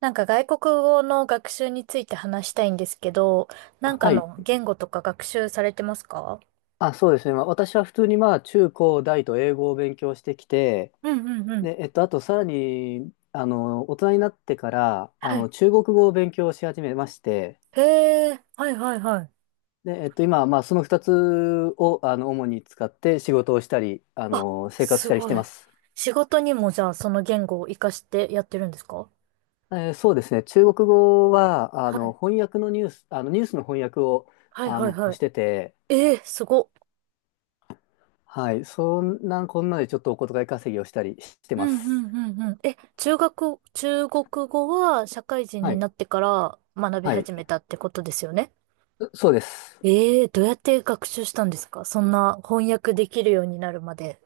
なんか外国語の学習について話したいんですけど、なんかはい。の言語とか学習されてますか？あ、そうですね。まあ、私は普通にまあ中高大と英語を勉強してきて、うんうんうん。で、あとさらに、大人になってから、はい。中国語を勉強し始めまして、へえ、はいはいはい。で、今はまあその2つを、主に使って仕事をしたり、あ、生活しすたりしごてまい。す。仕事にもじゃあその言語を活かしてやってるんですか？そうですね。中国語は、あはの、い。翻訳のニュース、あの、ニュースの翻訳を、はいはいはしてて、い。えー、すごっ。はい。そんな、こんなでちょっとお小遣い稼ぎをしたりしてうまんうんす。うんうん。え、中国語は社会人はにい。なってから学びはい。始めたってことですよね？そうです。えー、どうやって学習したんですかそんな翻訳できるようになるまで。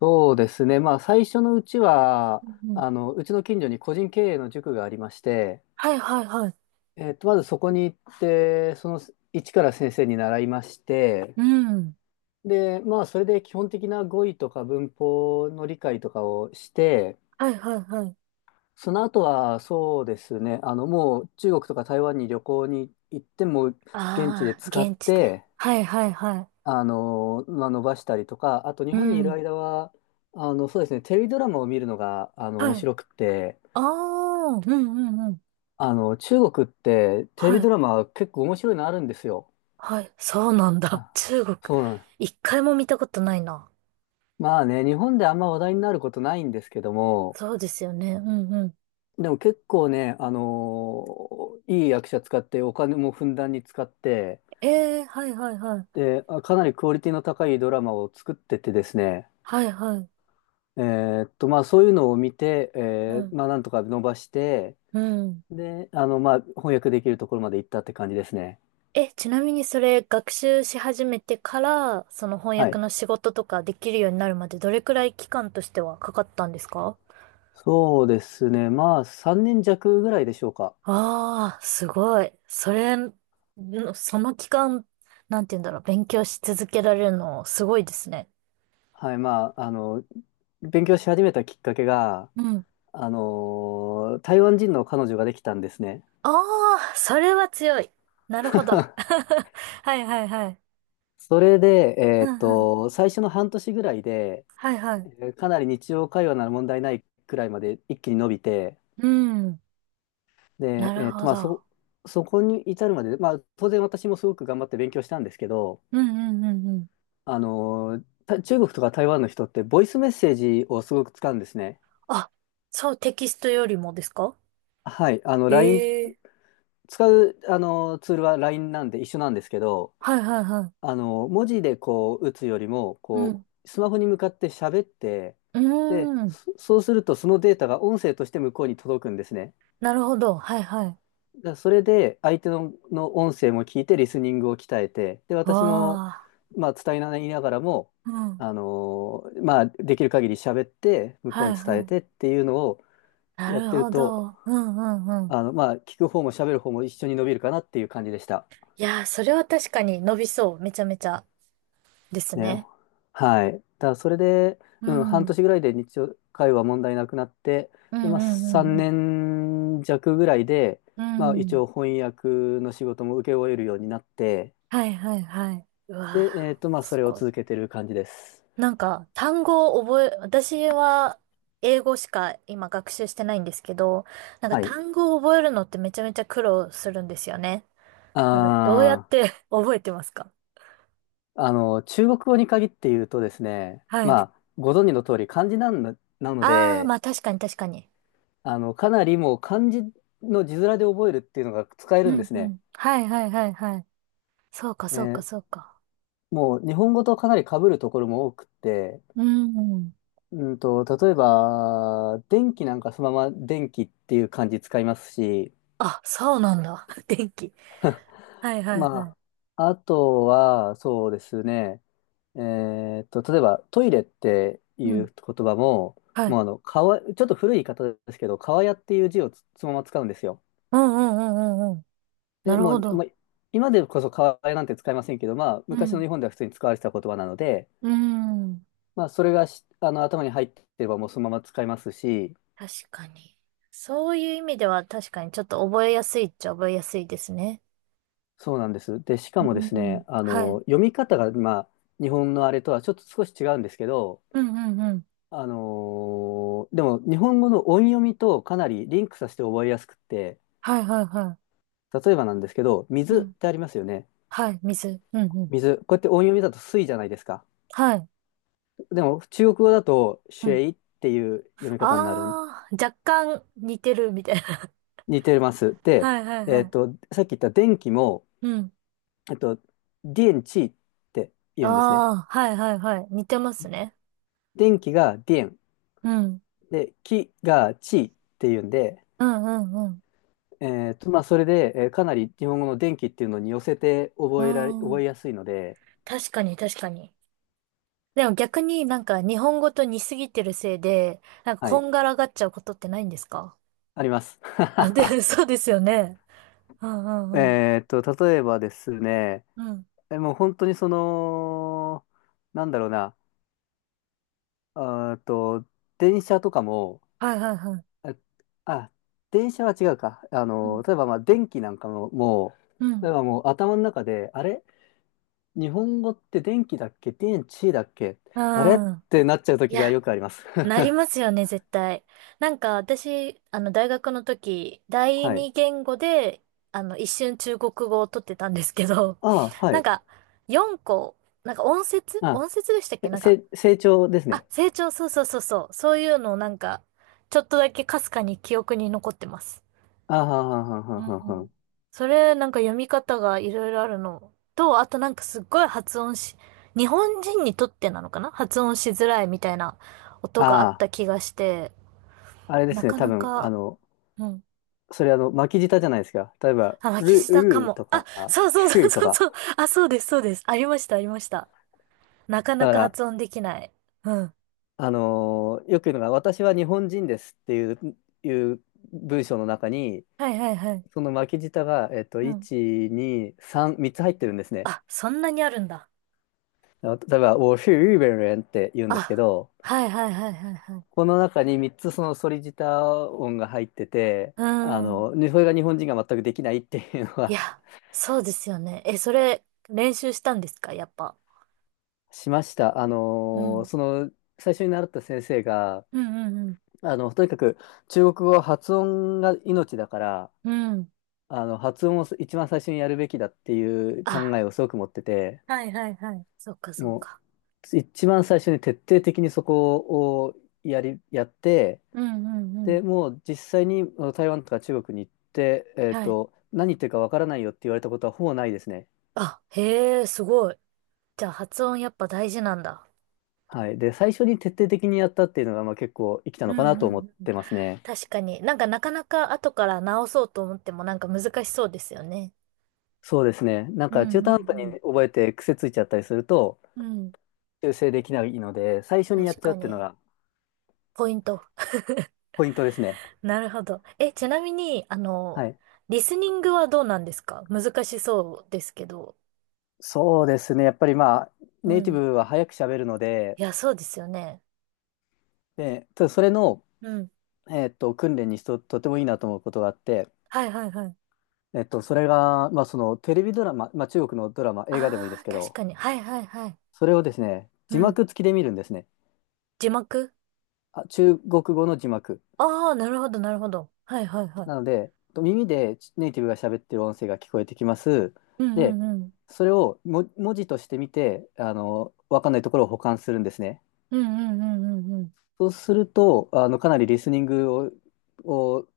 そうですね。まあ、最初のうちは、うんうんうちの近所に個人経営の塾がありまして、はいはいはい。まずそこに行って、その一から先生に習いまして、うん。で、まあ、それで基本的な語彙とか文法の理解とかをして、はいはいはい。その後は、そうですね、もう中国とか台湾に旅行に行っても、現地でああ、使っ現地で。て、はいはいはまあ、伸ばしたりとか、あと日い。う本にいるん。間は、そうですね、テレビドラマを見るのが、面はい。白くて、ああ、うんうんうん。中国ってテレはビい。ドラマ結構面白いのあるんですよ。はい。そうなんだ。あ、中国、そうなん。一回も見たことないな。まあね、日本であんま話題になることないんですけども、そうですよね。うんうん。でも結構ね、あのいい役者使ってお金もふんだんに使って、ええはいはいはい。で、かなりクオリティの高いドラマを作っててですね、はいはい。まあそういうのを見て、うん。まあなんとか伸ばして、うん。で、まあ翻訳できるところまで行ったって感じですね。え、ちなみにそれ学習し始めてから、その翻は訳い。の仕事とかできるようになるまでどれくらい期間としてはかかったんですか？そうですね。まあ3年弱ぐらいでしょうか。ああ、すごい。それ、その期間、なんて言うんだろう、勉強し続けられるの、すごいですね。はい、まあ、勉強し始めたきっかけが、うん。台湾人の彼女ができたんですね。ああ、それは強い。なるほど。はいはいはい。それで、うんうん。最初の半年ぐらいで、はいはい。かなり日常会話なら問題ないくらいまで一気に伸びて、うん。なで、るほまあ、ど。そこに至るまで、まあ、当然私もすごく頑張って勉強したんですけど、うんうんうんうん。中国とか台湾の人ってボイスメッセージをすごく使うんですね。あ、そう、テキストよりもですか？はい、え LINE え。使う、ツールは LINE なんで一緒なんですけど、はいはいはい。文字でこう打つよりも、うこん。う、スマホに向かって喋って、うーで、ん。そうするとそのデータが音声として向こうに届くんですね。なるほど。はいはい。だからそれで相手の音声も聞いてリスニングを鍛えて、で、私も、あまあ、伝えながらも、あ。うん。まあ、できる限り喋って、向こうはにい伝はえい。てっていうのをなやっるてるほと、ど。うんうんうん。まあ、聞く方も喋る方も一緒に伸びるかなっていう感じでした。いやー、それは確かに伸びそう。めちゃめちゃですね、ね。はい。だからそれで、ううん、ん。半うん年ぐらいで日常会話問題なくなって、うで、んまあ、3うん年弱ぐらいで、うまん。あ、う一ん。応翻訳の仕事も請け負えるようになって、はいはいはい。うわで、ー、まあ、そすれをごい。続けてる感じです。なんか、単語を覚え、私は英語しか今学習してないんですけど、なんかはい。単語を覚えるのってめちゃめちゃ苦労するんですよね。なんかどうやっあて 覚えてますか？中国語に限って言うとですね、はい。まあ、ご存知の通り、漢字なんだなのあー、で、まあ確かに確かに。かなりもう漢字の字面で覚えるっていうのが使えるうんでんすうね。ん。はいはいはいはい。そうかえそうかーそうか。もう日本語とかなり被るところも多くって、うん。例えば、電気なんかそのまま電気っていう漢字使いますし、あ、そうなんだ。電気。はい はいはまい。あ、あとは、そうですね、例えばトイレっていううん。言葉も、はもい。うちょっと古い言い方ですけど、かわやっていう字をそのまま使うんですよ。うんうんうんうんうん。で、なるもほう、まど。あ、今でこそかわやなんて使いませんけど、まあ、う昔のん。日本では普通に使われてた言葉なので、うん。まあ、それがし、あの、頭に入ってればもうそのまま使いますし、確かに。そういう意味では確かにちょっと覚えやすいっちゃ覚えやすいですね。そうなんです。で、しかうもですね、ん。はい。読み方が、まあ、日本のあれとはちょっと少し違うんですけど、うんうんうん。でも、日本語の音読みとかなりリンクさせて覚えやすくって、はいはいは例えばなんですけど、い。う水ん。ってありますよね。はい。水。うんうん。水。こうやって音読みだと水じゃないですか。はい。でも、中国語だと、うシェん。イっていう読み方になる。あー、若干似てるみたいな。似てます。で、はいはいはい。さっき言った電気も、うん。えっと、電池って言うんですね。あー、はいはいはい。似てますね。電気が電うん。で、気が地っていうんで、うんうんうん。まあ、それで、かなり日本語の電気っていうのに寄せてう覚ん。えやすいので、確かに確かに。でも逆になんか日本語と似すぎてるせいで、なんかはこい、んがらがっちゃうことってないんですか？ あります。あ、で、そうですよね。うんう んうん。例えばですね、うん。もう本当になんだろうな、あーと、電車とかも、はいはいはい。えあ、電車は違うか。うん。例えばまあ電気なんかも、もうう、例ん。えばもう頭の中で、あれ日本語って電気だっけ電池だっけうあれっん。てなっちゃうい時がや、よくあります。なりま すよね、絶対。なんか私、大学の時、第はい。二言語で、一瞬中国語を取ってたんですけど、ああ、はなんい。か、4個、なんか音節あ、音節でしたっけなんか、成長ですあ、ね。成長、そうそうそうそう。そういうのをなんか、ちょっとだけかすかに記憶に残ってます。ああ、はんはんはんはんうはんはん。ん、それ、なんか読み方がいろいろあるのと、あとなんかすっごい発音し、日本人にとってなのかな発音しづらいみたいな音があっあた気がして、あ、あれでなすね。か多な分、あか、の、うん。それあの、巻き舌じゃないですか。例えば、あ、巻きる、舌かうーも。とあ、か、そうそうふそうーとそうか。そう。あ、そうです、そうです。ありました、ありました。なかだなかから、発音できない。うん。よく言うのが、私は日本人ですっていう文章の中に、はいはいはい。その巻き舌が、うん。1、2、3、3つ入ってるんですね。あ、そんなにあるんだ。例えば、我是日本人って言うんですけあ、ど、はいはいはいはいはい。この中に3つそのソリジター音が入ってて、うん。ねそれが日本人が全くできないっていうのいは や、そうですよね。え、それ、練習したんですかやっぱ。しました。うん。最初に習った先生が、うんうんとにかく中国語は発音が命だから、うん。うん。発音を一番最初にやるべきだっていう考あ、えをすごく持ってて、はいはいはい。そっかそっもか。う、一番最初に徹底的にそこをやって、うんうんうん。で、もう実際にあの台湾とか中国に行って、はい。何言ってるかわからないよって言われたことはほぼないですね。あ、へえ、すごい。じゃあ発音やっぱ大事なんだ。はい。で、最初に徹底的にやったっていうのが、まあ、結構生きたうのんかなとう思っんうん。てますね。確かに。なんかなかなか後から直そうと思ってもなんか難しそうですよね。そうですね。なんうか中ん途う半端んに覚えて癖ついちゃったりすると、うん。うん。修正できないので、最初にやっ確ちゃうかっていうのに。がポイント。ポイントですね。なるほど。え、ちなみに、はい。リスニングはどうなんですか難しそうですけど。そうですね。やっぱりまあ、うネイティん。ブは早く喋るので、いや、そうですよね。で、ただそれの、うん。訓練にとてもいいなと思うことがあって、はいはいはい。それが、まあ、そのテレビドラマ、まあ、中国のドラマ、映画でもいいであすあ、け確ど、かに。はいはいはい。それをですね、字うん。幕付きで見るんですね。字幕あ、中国語の字幕。ああー、なるほどなるほど。はいはいはい。なので、耳でネイティブが喋ってる音声が聞こえてきます。うんうで、んうん。それをも文字として見て、わかんないところを補完するんですね。うんうんうんうんそうすると、かなりリスニングを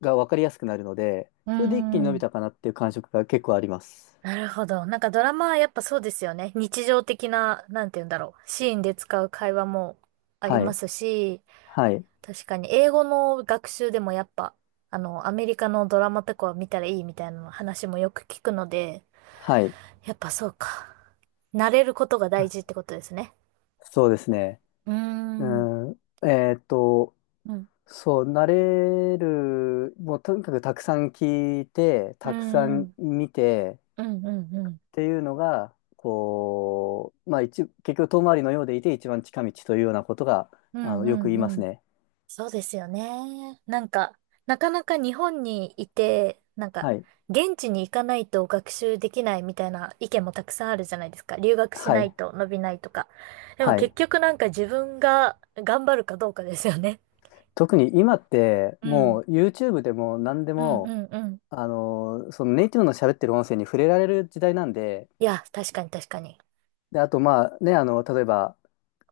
がわかりやすくなるので、うそれで一気にん。伸うーびん。たかなっていう感触が結構あります。なるほど。なんかドラマはやっぱそうですよね。日常的な、なんて言うんだろう。シーンで使う会話もありはまい。すし、はい。確かに、英語の学習でもやっぱ、アメリカのドラマとかは見たらいいみたいな話もよく聞くので、はい。やっぱそうか。慣れることが大あ、事ってことですね。そうですね。うーうん。ん、うん。そう、慣れる、もうとにかくたくさん聞いて、うたくさんん。見てうんうんうっん。ていうのが、こう、まあ結局遠回りのようでいて一番近道というようなことが、うんうよく言いんまうすん。ね。そうですよね。なんか、なかなか日本にいて、なんか、はい。現地に行かないと学習できないみたいな意見もたくさんあるじゃないですか。留学しはないい。と伸びないとか。でもはい。結局なんか自分が頑張るかどうかですよね。特に今って、うもん。う YouTube でも何でうんうも、んうん。そのネイティブの喋ってる音声に触れられる時代なんで、いや、確かに確かに。で、あとまあね、例えば、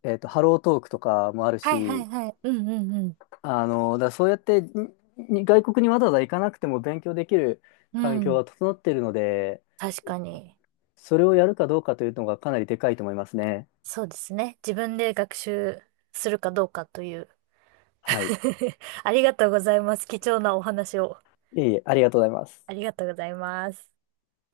ハロートークとかもあるはいはいし、はい。うんうんだからそうやって外国にわざわざ行かなくても勉強できるうん。環う境ん。が整っているので、確かに。それをやるかどうかというのがかなりでかいと思いますね。そうですね。自分で学習するかどうかという。はい。ありがとうございます。貴重なお話を。いえいえ、ありがとうございます。ありがとうございます。